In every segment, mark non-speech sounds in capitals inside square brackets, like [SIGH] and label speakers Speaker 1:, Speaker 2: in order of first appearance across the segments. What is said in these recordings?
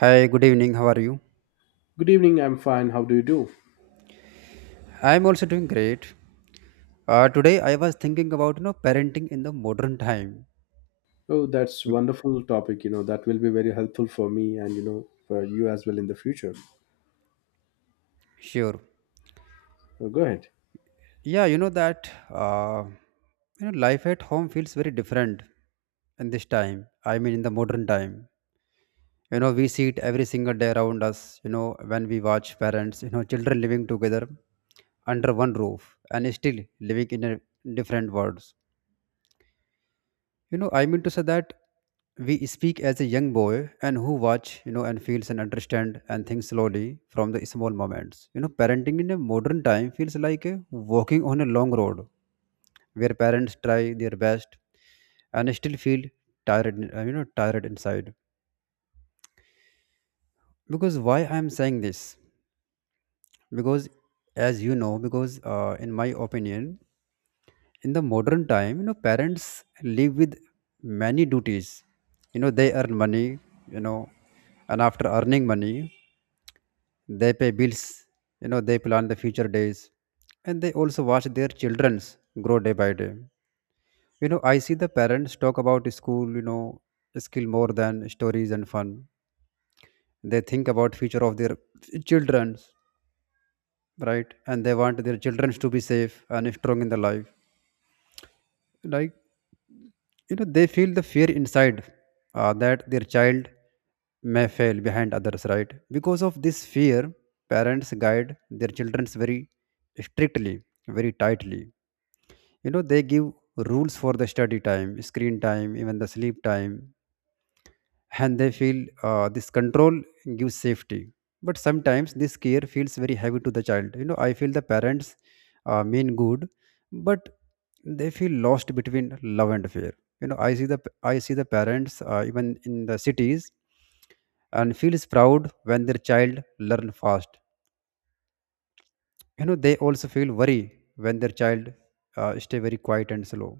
Speaker 1: Hi, good evening. How are you?
Speaker 2: Good evening, I'm fine. How do you do?
Speaker 1: I'm also doing great. Today I was thinking about parenting in the modern time.
Speaker 2: Oh, that's
Speaker 1: Bec-
Speaker 2: wonderful topic, you know, that will be very helpful for me and you know for you as well in the future.
Speaker 1: Sure.
Speaker 2: Oh, go ahead.
Speaker 1: Yeah, you know that you know life at home feels very different in this time. I mean, in the modern time. We see it every single day around us. When we watch parents, children living together under one roof and still living in a different worlds. I mean to say that we speak as a young boy and who watch, and feels and understand and thinks slowly from the small moments. Parenting in a modern time feels like a walking on a long road where parents try their best and still feel tired, tired inside. Because why I am saying this? Because as you know, because in my opinion, in the modern time parents live with many duties, they earn money, you know and after earning money they pay bills, they plan the future days, and they also watch their children's grow day by day. I see the parents talk about school, skill more than stories and fun. They think about future of their children's, right? And they want their children to be safe and strong in the life, like, they feel the fear inside, that their child may fail behind others, right? Because of this fear parents guide their children very strictly, very tightly. They give rules for the study time, screen time, even the sleep time. And they feel this control gives safety, but sometimes this care feels very heavy to the child. I feel the parents mean good, but they feel lost between love and fear. I see the, I see the parents, even in the cities, and feels proud when their child learn fast. They also feel worry when their child stay very quiet and slow.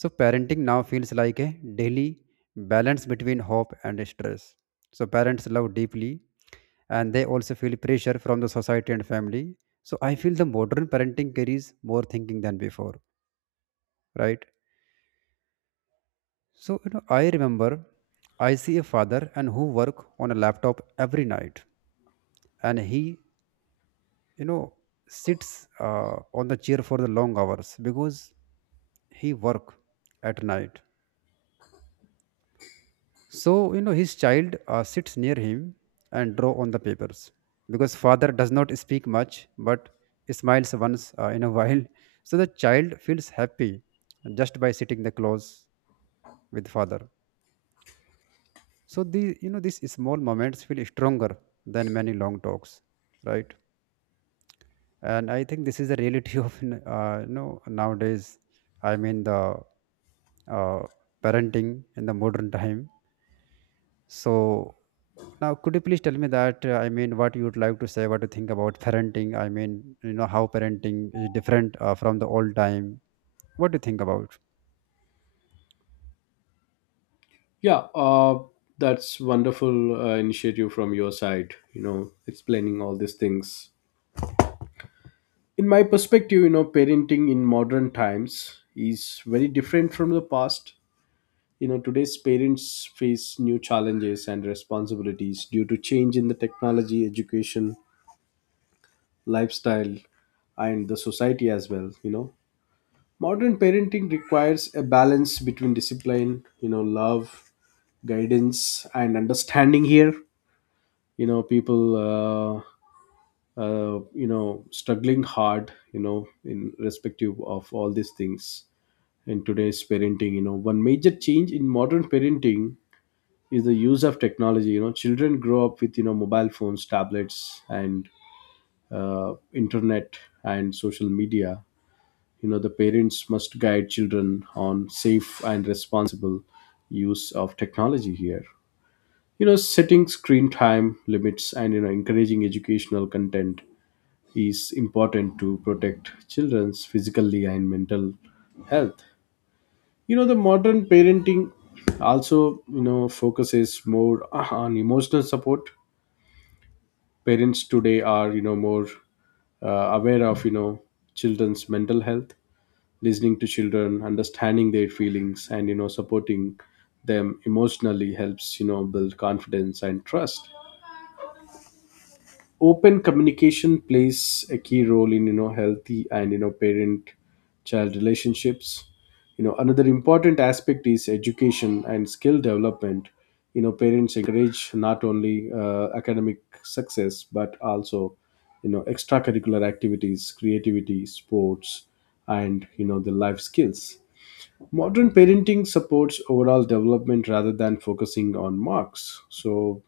Speaker 1: So parenting now feels like a daily balance between hope and stress. So parents love deeply, and they also feel pressure from the society and family. So I feel the modern parenting carries more thinking than before, right? So, I remember I see a father and who work on a laptop every night, and he, you know, sits on the chair for the long hours because he work at night. So, his child sits near him and draw on the papers, because father does not speak much but smiles once in a while. So the child feels happy just by sitting the close with father. So the these small moments feel stronger than many long talks, right? And I think this is the reality [LAUGHS] of nowadays. I mean the uh, parenting in the modern time. So now, could you please tell me that? I mean, what you would like to say, what you think about parenting? I mean, how parenting is different from the old time. What do you think about?
Speaker 2: Yeah, that's wonderful initiative from your side, you know, explaining all these things. In my perspective, you know, parenting in modern times is very different from the past. You know, today's parents face new challenges and responsibilities due to change in the technology, education, lifestyle, and the society as well, you know. Modern parenting requires a balance between discipline, you know, love, guidance, and understanding. Here, you know, people, you know, struggling hard, you know, in respective of all these things in today's parenting. You know, one major change in modern parenting is the use of technology. You know, children grow up with you know mobile phones, tablets, and internet and social media. You know the parents must guide children on safe and responsible use of technology here, you know, setting screen time limits and you know encouraging educational content is important to protect children's physically and mental health. You know the modern parenting also, you know, focuses more on emotional support. Parents today are you know more uh, aware of you know children's mental health, listening to children, understanding their feelings, and you know supporting them emotionally helps you know build confidence and trust. Open communication plays a key role in you know healthy and you know parent child relationships. You know another important aspect is education and skill development. You know parents encourage not only academic success, but also you know extracurricular activities, creativity, sports, and you know the life skills. Modern parenting supports overall development rather than focusing on marks. So,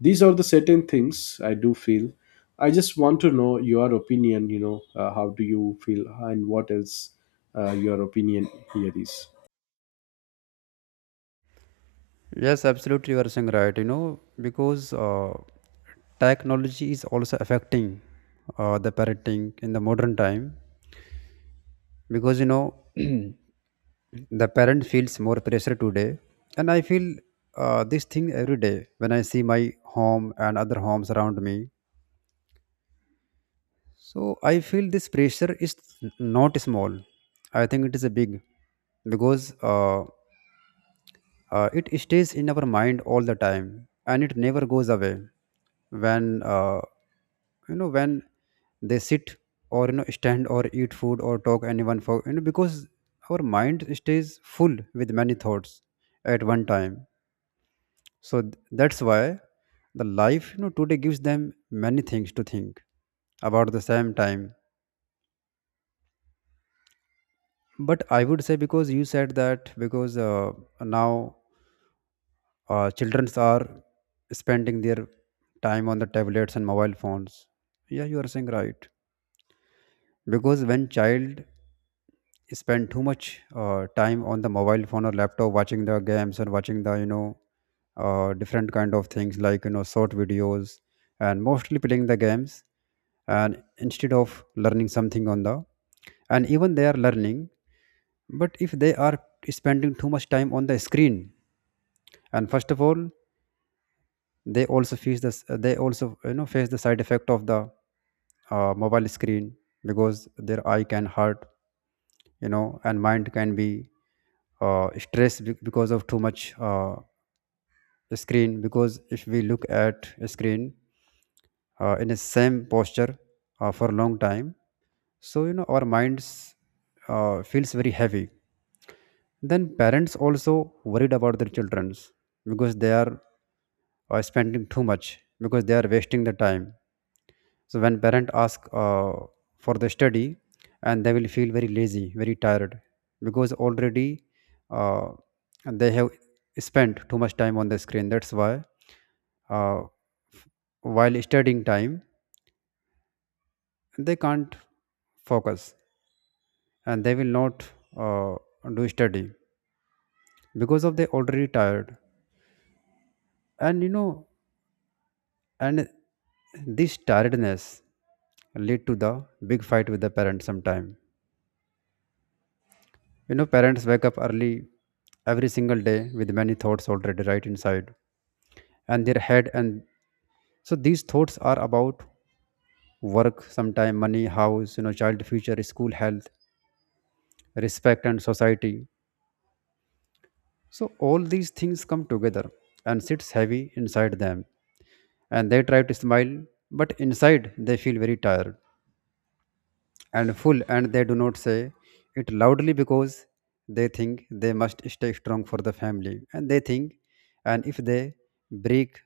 Speaker 2: these are the certain things I do feel. I just want to know your opinion. You know, how do you feel, and what else your opinion here is?
Speaker 1: Yes, absolutely, you are saying right. You know, because technology is also affecting the parenting in the modern time. Because [CLEARS THROAT] the parent feels more pressure today, and I feel this thing every day when I see my home and other homes around me. So I feel this pressure is not small. I think it is a big, because it stays in our mind all the time and it never goes away. When you know when they sit, or stand or eat food or talk anyone for, because our mind stays full with many thoughts at one time. So that's why the life today gives them many things to think about the same time. But I would say because you said that, because now children are spending their time on the tablets and mobile phones. Yeah, you are saying right. Because when child spend too much time on the mobile phone or laptop, watching the games and watching the different kind of things, like short videos, and mostly playing the games, and instead of learning something on the, and even they are learning, but if they are spending too much time on the screen. And first of all, they also face the side effect of the mobile screen, because their eye can hurt, and mind can be stressed, because of too much screen. Because if we look at a screen in the same posture for a long time, so our minds feels very heavy. Then parents also worried about their childrens because they are spending too much, because they are wasting the time. So when parent ask for the study, and they will feel very lazy, very tired because already uh, they have spent too much time on the screen. That's why uh, f- while studying time they can't focus, and they will not uh, do study, because of they already tired. And and this tiredness lead to the big fight with the parents sometime. Parents wake up early every single day with many thoughts already right inside and their head. And so these thoughts are about work sometime, money, house, child future, school, health, respect and society. So all these things come together and sits heavy inside them, and they try to smile, but inside they feel very tired and full, and they do not say it loudly, because they think they must stay strong for the family, and they think, and if they break,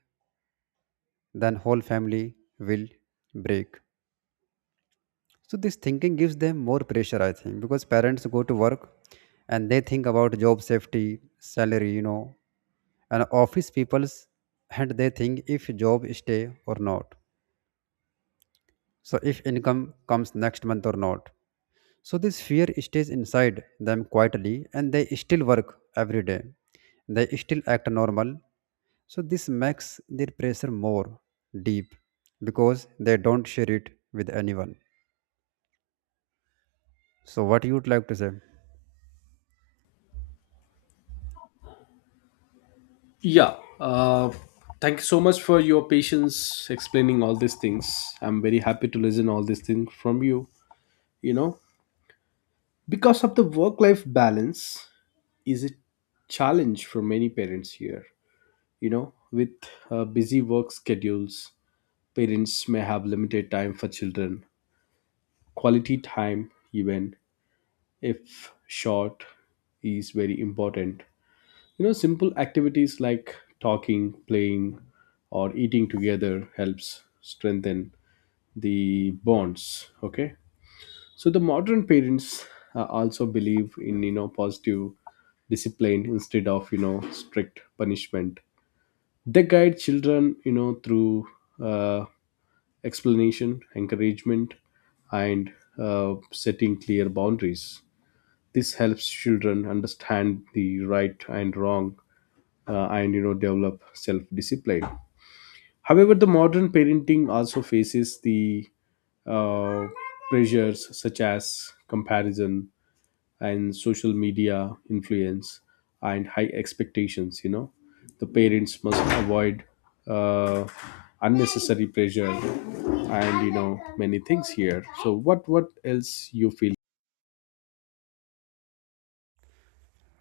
Speaker 1: then whole family will break. So this thinking gives them more pressure, I think. Because parents go to work, and they think about job safety, salary, and office people's, and they think if job stay or not. So if income comes next month or not. So this fear stays inside them quietly, and they still work every day. They still act normal. So this makes their pressure more deep, because they don't share it with anyone. So what you would like to say?
Speaker 2: Yeah. Uh, Thank you so much for your patience explaining all these things. I'm very happy to listen all these things from you. You know, because of the work-life balance is a challenge for many parents here. You know, with busy work schedules, parents may have limited time for children. Quality time, even if short, is very important. You know, simple activities like talking, playing, or eating together helps strengthen the bonds. Okay, so the modern parents also believe in you know positive discipline instead of you know strict punishment. They guide children you know through uh, explanation, encouragement, and setting clear boundaries. This helps children understand the right and wrong, and you know develop self discipline. However, the modern parenting also faces the uh, pressures such as comparison, and social media influence and high expectations. You know the parents must avoid uh, unnecessary pressure and you know many things here. So what else you feel?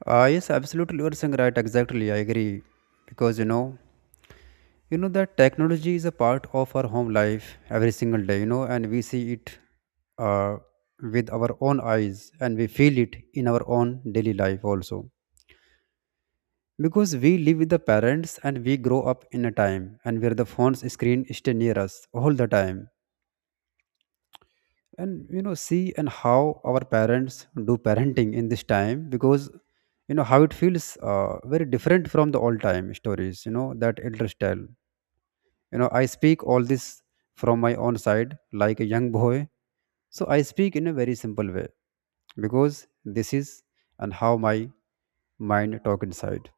Speaker 1: Yes, absolutely you are saying right, exactly. I agree. Because that technology is a part of our home life every single day, and we see it uh, with our own eyes, and we feel it in our own daily life also. Because we live with the parents, and we grow up in a time and where the phone's screen stay near us all the time. And see and how our parents do parenting in this time, because how it feels very different from the old time stories, that elders tell. I speak all this from my own side, like a young boy. So I speak in a very simple way, because this is and how my mind talk inside.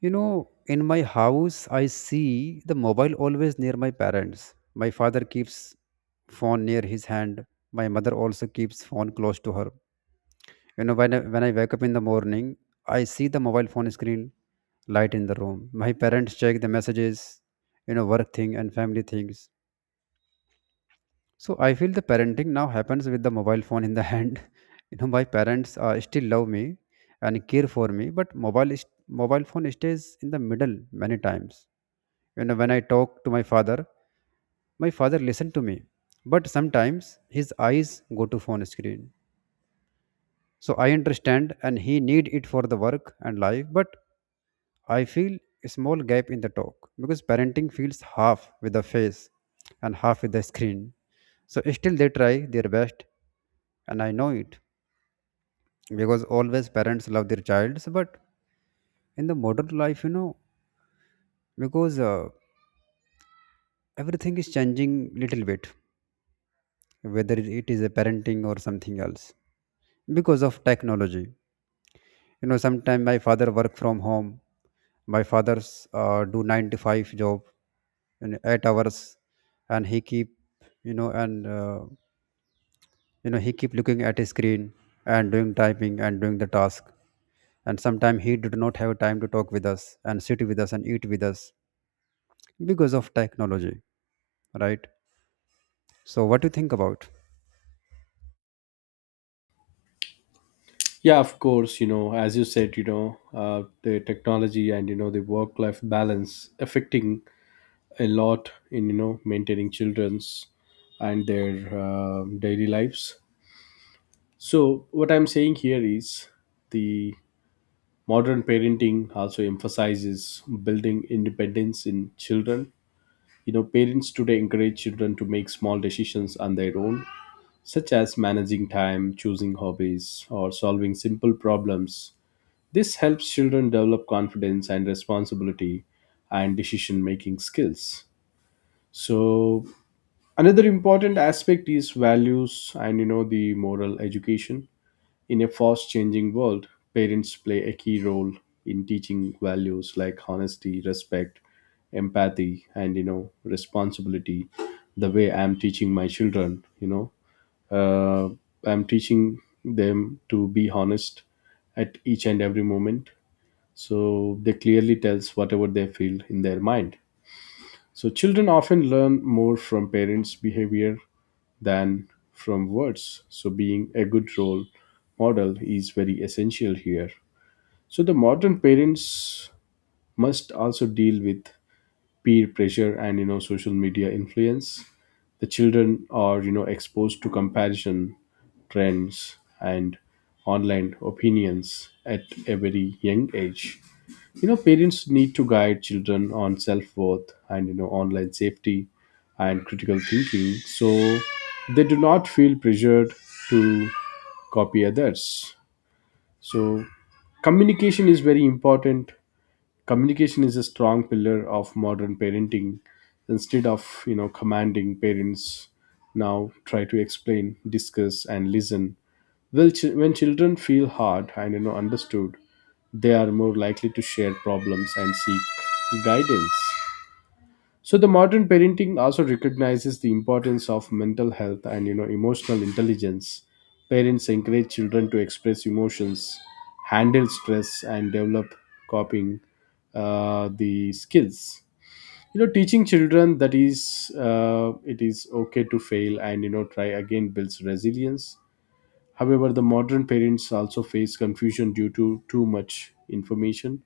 Speaker 1: In my house, I see the mobile always near my parents. My father keeps phone near his hand. My mother also keeps phone close to her. When I wake up in the morning, I see the mobile phone screen light in the room. My parents check the messages, work thing and family things. So I feel the parenting now happens with the mobile phone in the [LAUGHS] hand. You know, my parents still love me and care for me, but mobile phone stays in the middle many times. You know, when I talk to my father, my father listen to me, but sometimes his eyes go to phone screen. So I understand and he need it for the work and life, but I feel a small gap in the talk because parenting feels half with the face and half with the screen. So still they try their best and I know it, because always parents love their childs. But in the modern life, you know, because everything is changing little bit, whether it is a parenting or something else, because of technology. You know, sometimes my father work from home. My father's do 9 to 5 job in 8 hours, and he keep, you know and uh, you know, he keep looking at his screen and doing typing and doing the task. And sometimes he did not have time to talk with us and sit with us and eat with us because of technology, right? So what do you think about?
Speaker 2: Yeah, of course, you know, as you said, you know, the technology and you know the work life balance affecting a lot in you know maintaining children's and their daily lives. So what I'm saying here is the modern parenting also emphasizes building independence in children. You know parents today encourage children to make small decisions on their own, such as managing time, choosing hobbies, or solving simple problems. This helps children develop confidence and responsibility and decision making skills. So another important aspect is values and you know the moral education. In a fast changing world, parents play a key role in teaching values like honesty, respect, empathy, and you know, responsibility. The way I'm teaching my children, you know, I'm teaching them to be honest at each and every moment. So they clearly tells whatever they feel in their mind. So children often learn more from parents' behavior than from words. So, being a good role model is very essential here. So, the modern parents must also deal with peer pressure and you know social media influence. The children are you know exposed to comparison, trends, and online opinions at a very young age. You know parents need to guide children on self-worth and you know online safety and critical thinking, so they do not feel pressured to copy others. So communication is very important. Communication is a strong pillar of modern parenting. Instead of you know commanding, parents now try to explain, discuss, and listen well. When children feel heard and you know understood, they are more likely to share problems and seek guidance. So the modern parenting also recognizes the importance of mental health and you know emotional intelligence. Parents encourage children to express emotions, handle stress, and develop coping the skills. You know, teaching children that is it is okay to fail and you know try again builds resilience. However, the modern parents also face confusion due to too much information.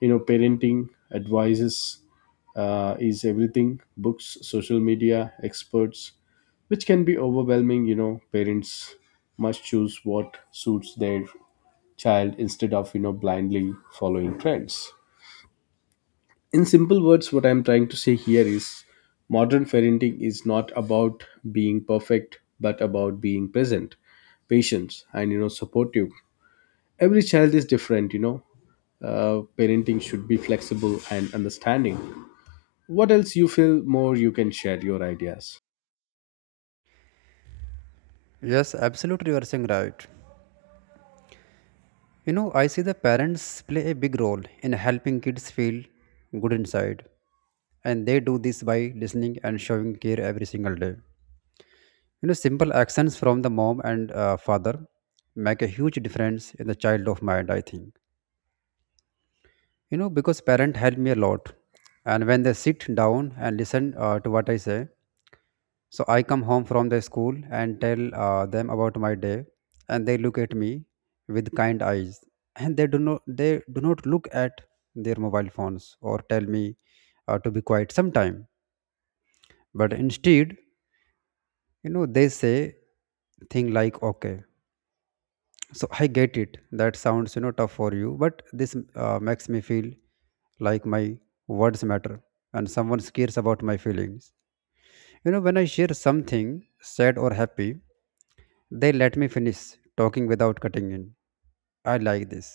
Speaker 2: You know, parenting advices is everything: books, social media, experts, which can be overwhelming. You know, parents must choose what suits their child instead of, you know, blindly following trends. In simple words, what I'm trying to say here is modern parenting is not about being perfect, but about being present, patient, and, you know, supportive. Every child is different, you know. Parenting should be flexible and understanding. What else you feel more you can share your ideas.
Speaker 1: Yes, absolutely, you are saying right. You know, I see the parents play a big role in helping kids feel good inside, and they do this by listening and showing care every single day. You know, simple actions from the mom and father make a huge difference in the child of mind, I think. You know, because parent help me a lot, and when they sit down and listen to what I say. So I come home from the school and tell them about my day, and they look at me with kind eyes, [LAUGHS] and they do not look at their mobile phones or tell me to be quiet sometime. But instead, you know, they say thing like okay. So I get it. That sounds, you know, tough for you, but this makes me feel like my words matter and someone cares about my feelings. You know, when I share something sad or happy, they let me finish talking without cutting in. I like this.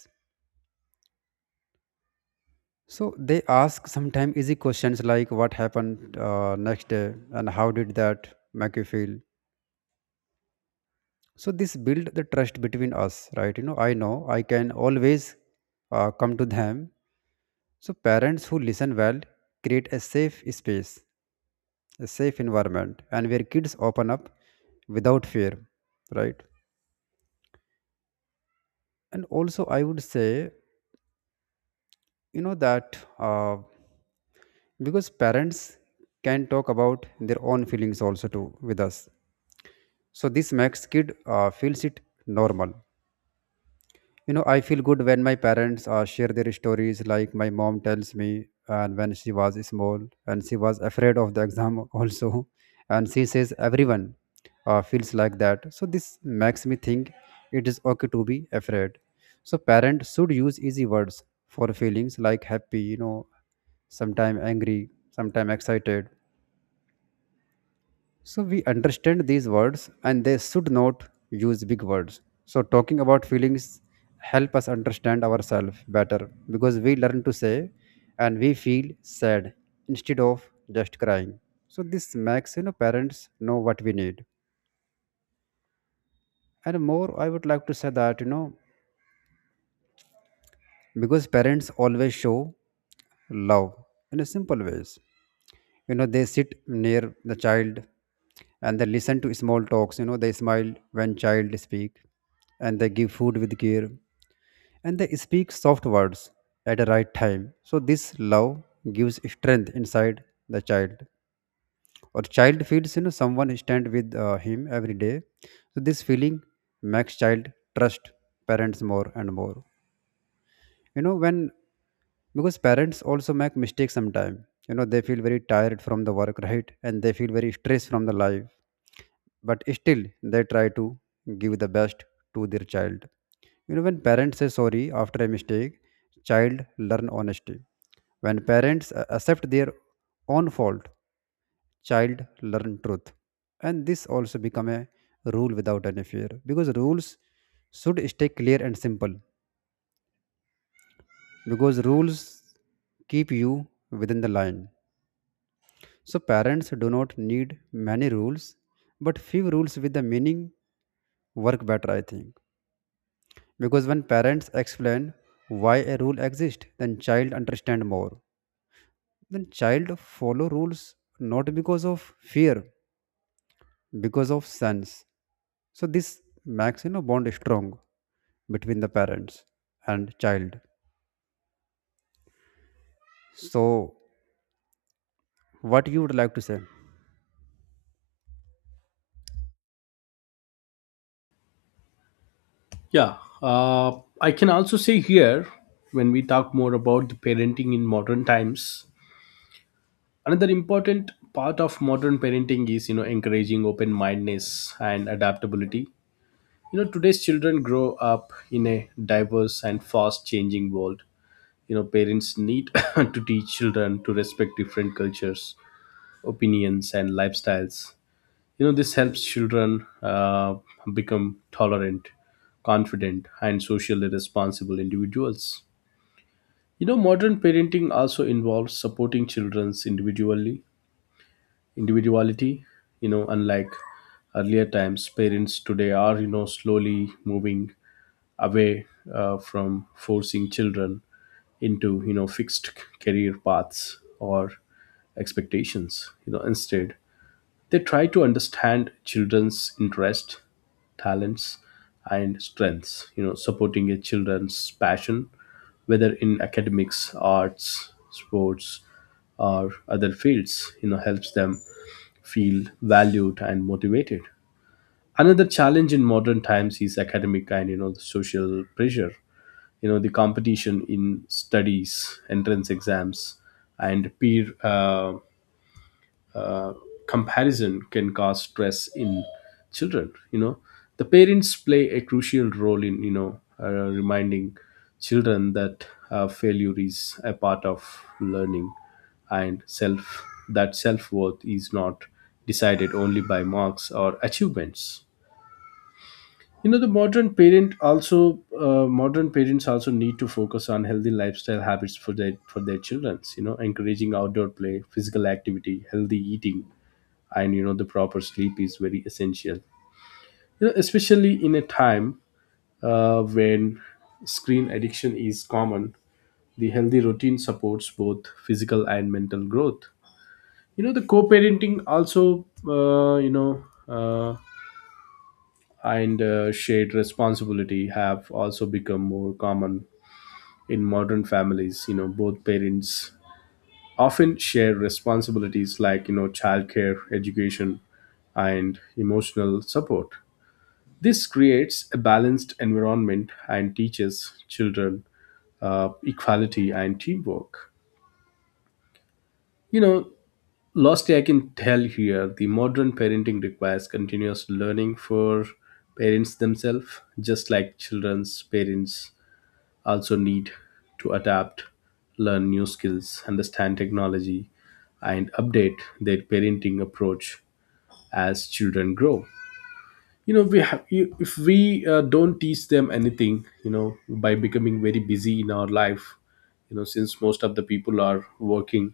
Speaker 1: So they ask sometimes easy questions like what happened next day and how did that make you feel. So this build the trust between us, right? You know I can always come to them. So parents who listen well create a safe space, a safe environment, and where kids open up without fear, right? And also, I would say, you know that. Because parents can talk about their own feelings also too with us, so this makes kid feels it normal. You know, I feel good when my parents share their stories, like my mom tells me and when she was small and she was afraid of the exam also, [LAUGHS] and she says everyone feels like that. So this makes me think it is okay to be afraid. So parents should use easy words for feelings like happy, you know, sometime angry, sometime excited. So we understand these words and they should not use big words. So talking about feelings help us understand ourselves better because we learn to say and we feel sad instead of just crying. So this makes, you know, parents know what we need. And more I would like to say that, you know, because parents always show love in a simple ways. You know, they sit near the child and they listen to small talks. You know, they smile when child speak, and they give food with care, and they speak soft words at the right time. So this love gives strength inside the child, or child feels, you know, someone stand with him every day. So this feeling makes child trust parents more and more. You know, when, because parents also make mistakes sometimes. You know, they feel very tired from the work, right, and they feel very stressed from the life, but still they try to give the best to their child. You know, when parents say sorry after a mistake, child learn honesty. When parents accept their own fault, child learn truth. And this also become a rule without any fear, because rules should stay clear and simple, because rules keep you within the line. So parents do not need many rules, but few rules with the meaning work better, I think. Because when parents explain why a rule exists, then child understand more. Then child follow rules not because of fear, because of sense. So this makes, you know, bond strong between the parents and child. So what you would like to say?
Speaker 2: Yeah, uh, I can also say here, when we talk more about the parenting in modern times, another important part of modern parenting is you know encouraging open mindedness and adaptability. You know today's children grow up in a diverse and fast changing world. You know parents need [COUGHS] to teach children to respect different cultures, opinions, and lifestyles. You know this helps children become tolerant, confident, and socially responsible individuals. You know modern parenting also involves supporting children's individually individuality. You know, unlike earlier times, parents today are you know slowly moving away from forcing children into you know fixed career paths or expectations. You know instead they try to understand children's interests, talents, and strengths, you know, supporting a children's passion, whether in academics, arts, sports, or other fields, you know, helps them feel valued and motivated. Another challenge in modern times is academic and you know the social pressure. You know the competition in studies, entrance exams, and peer uh, comparison can cause stress in children. You know the parents play a crucial role in you know reminding children that failure is a part of learning, and self-worth is not decided only by marks or achievements. You know the modern parent also, modern parents also need to focus on healthy lifestyle habits for their childrens. You know encouraging outdoor play, physical activity, healthy eating, and you know the proper sleep is very essential, you know, especially in a time when screen addiction is common. The healthy routine supports both physical and mental growth. You know the co-parenting also, you know and shared responsibility have also become more common in modern families. You know both parents often share responsibilities like you know childcare, education, and emotional support. This creates a balanced environment and teaches children equality and teamwork. You know lastly I can tell here the modern parenting requires continuous learning for parents themselves. Just like children's, parents also need to adapt, learn new skills, understand technology, and update their parenting approach as children grow. You know, we have, you, if we don't teach them anything, you know, by becoming very busy in our life, you know, since most of the people are working,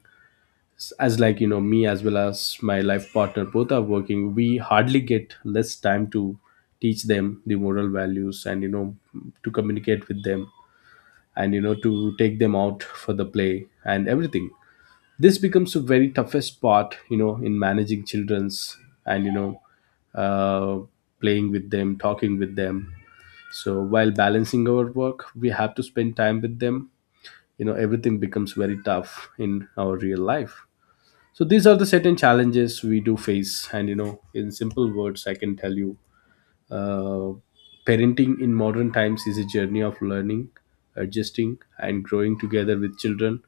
Speaker 2: as like, you know, me as well as my life partner, both are working, we hardly get less time to teach them the moral values and, you know, to communicate with them and you know to take them out for the play and everything. This becomes a very toughest part you know in managing children's and you know uh, playing with them, talking with them. So while balancing our work we have to spend time with them. You know everything becomes very tough in our real life. So these are the certain challenges we do face and you know in simple words I can tell you, uh, parenting in modern times is a journey of learning, adjusting, and growing together with children.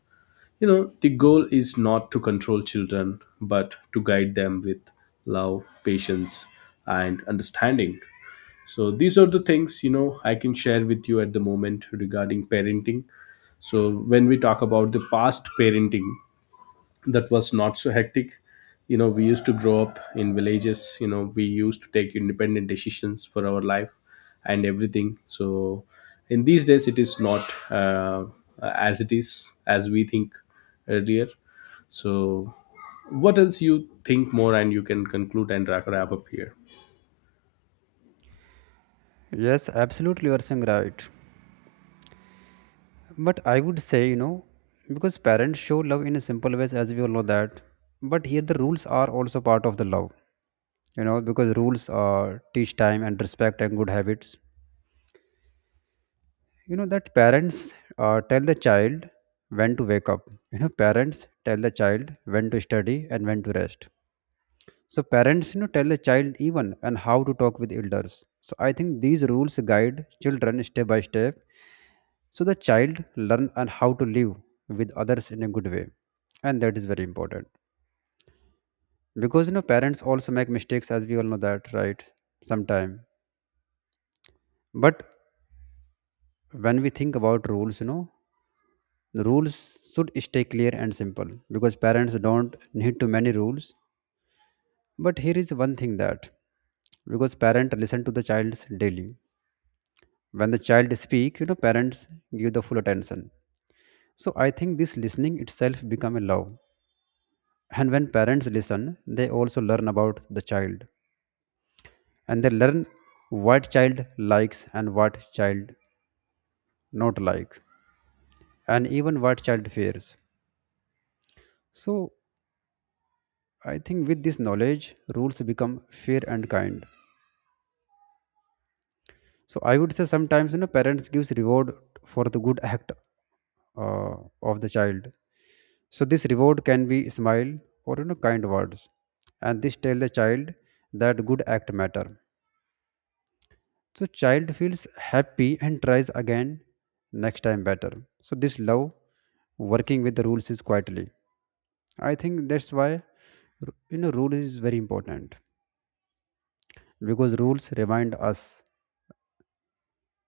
Speaker 2: You know, the goal is not to control children, but to guide them with love, patience, and understanding. So, these are the things, you know, I can share with you at the moment regarding parenting. So, when we talk about the past parenting, that was not so hectic. You know we used to grow up in villages. You know we used to take independent decisions for our life and everything. So in these days it is not as it is as we think earlier. So what else you think more and you can conclude and wrap up here.
Speaker 1: Yes, absolutely, you are saying right. But I would say, you know, because parents show love in a simple ways, as we all know that. But here the rules are also part of the love, you know, because rules teach time and respect and good habits. You know, that parents tell the child when to wake up. You know, parents tell the child when to study and when to rest. So parents, you know, tell the child even and how to talk with elders. So I think these rules guide children step by step. So the child learn and how to live with others in a good way, and that is very important, because you know parents also make mistakes, as we all know that, right, sometime. But when we think about rules, you know, the rules should stay clear and simple, because parents don't need too many rules. But here is one thing that, because parent listen to the child's daily. When the child speak, you know, parents give the full attention. So I think this listening itself become a love, and when parents listen they also learn about the child, and they learn what child likes and what child not like, and even what child fears. So I think with this knowledge rules become fair and kind. So I would say sometimes, you know, parents gives reward for the good act uh, of the child. So this reward can be smile or, you know, kind words, and this tell the child that good act matter. So child feels happy and tries again next time better. So this love working with the rules is quietly. I think that's why you know, rule is very important, because rules remind us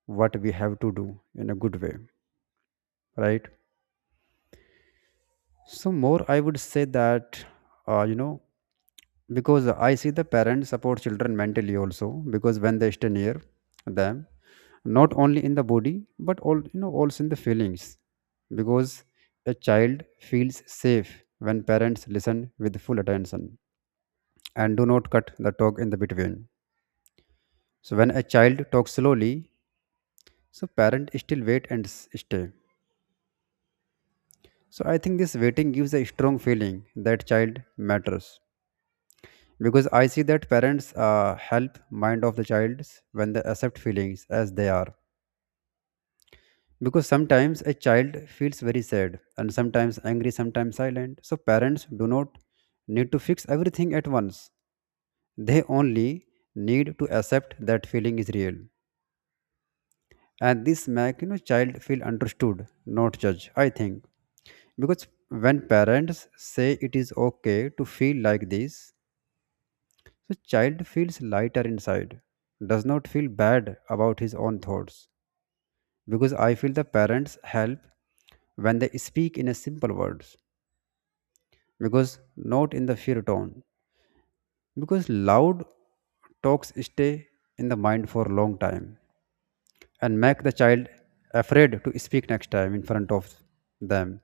Speaker 1: what we have to do in a good way, right? So more, I would say that you know, because I see the parents support children mentally also, because when they stay near them, not only in the body but all, you know, also in the feelings. Because a child feels safe when parents listen with full attention and do not cut the talk in the between. So when a child talks slowly, so parent still wait and stay. So I think this waiting gives a strong feeling that child matters. Because I see that parents help mind of the child when they accept feelings as they are, because sometimes a child feels very sad and sometimes angry, sometimes silent. So parents do not need to fix everything at once. They only need to accept that feeling is real, and this make, you know, child feel understood, not judged, I think. Because when parents say it is okay to feel like this, so child feels lighter inside, does not feel bad about his own thoughts. Because I feel the parents help when they speak in a simple words, because not in the fear tone, because loud talks stay in the mind for a long time and make the child afraid to speak next time in front of them.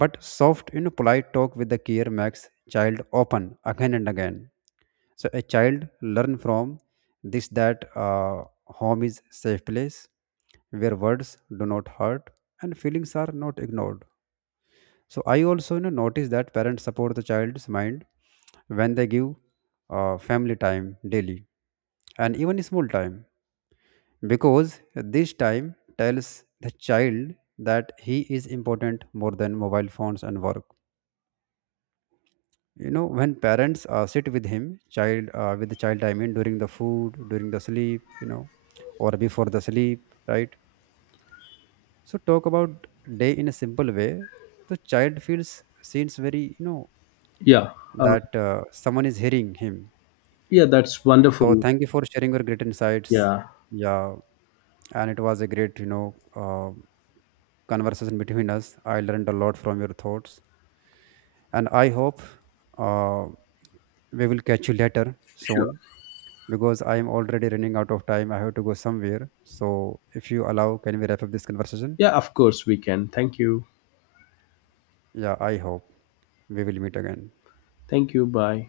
Speaker 1: But soft, you know, polite talk with the care makes child open again and again. So a child learn from this that home is safe place, where words do not hurt and feelings are not ignored. So I also, you know, notice that parents support the child's mind when they give family time daily, and even small time, because this time tells the child that he is important more than mobile phones and work. You know, when parents sit with him child, with the child I mean, during the food, during the sleep, you know, or before the sleep, right? So talk about day in a simple way, the child feels, seems very, you know,
Speaker 2: Yeah, uh,
Speaker 1: that someone is hearing him.
Speaker 2: yeah, that's
Speaker 1: So
Speaker 2: wonderful.
Speaker 1: thank you for sharing your great insights.
Speaker 2: Yeah,
Speaker 1: Yeah, and it was a great, you know, uh, conversation between us. I learned a lot from your thoughts, and I hope, uh, we will catch you later
Speaker 2: sure.
Speaker 1: soon, because I am already running out of time. I have to go somewhere. So, if you allow, can we wrap up this conversation?
Speaker 2: Yeah, of course we can. Thank you.
Speaker 1: Yeah, I hope we will meet again.
Speaker 2: Thank you, bye.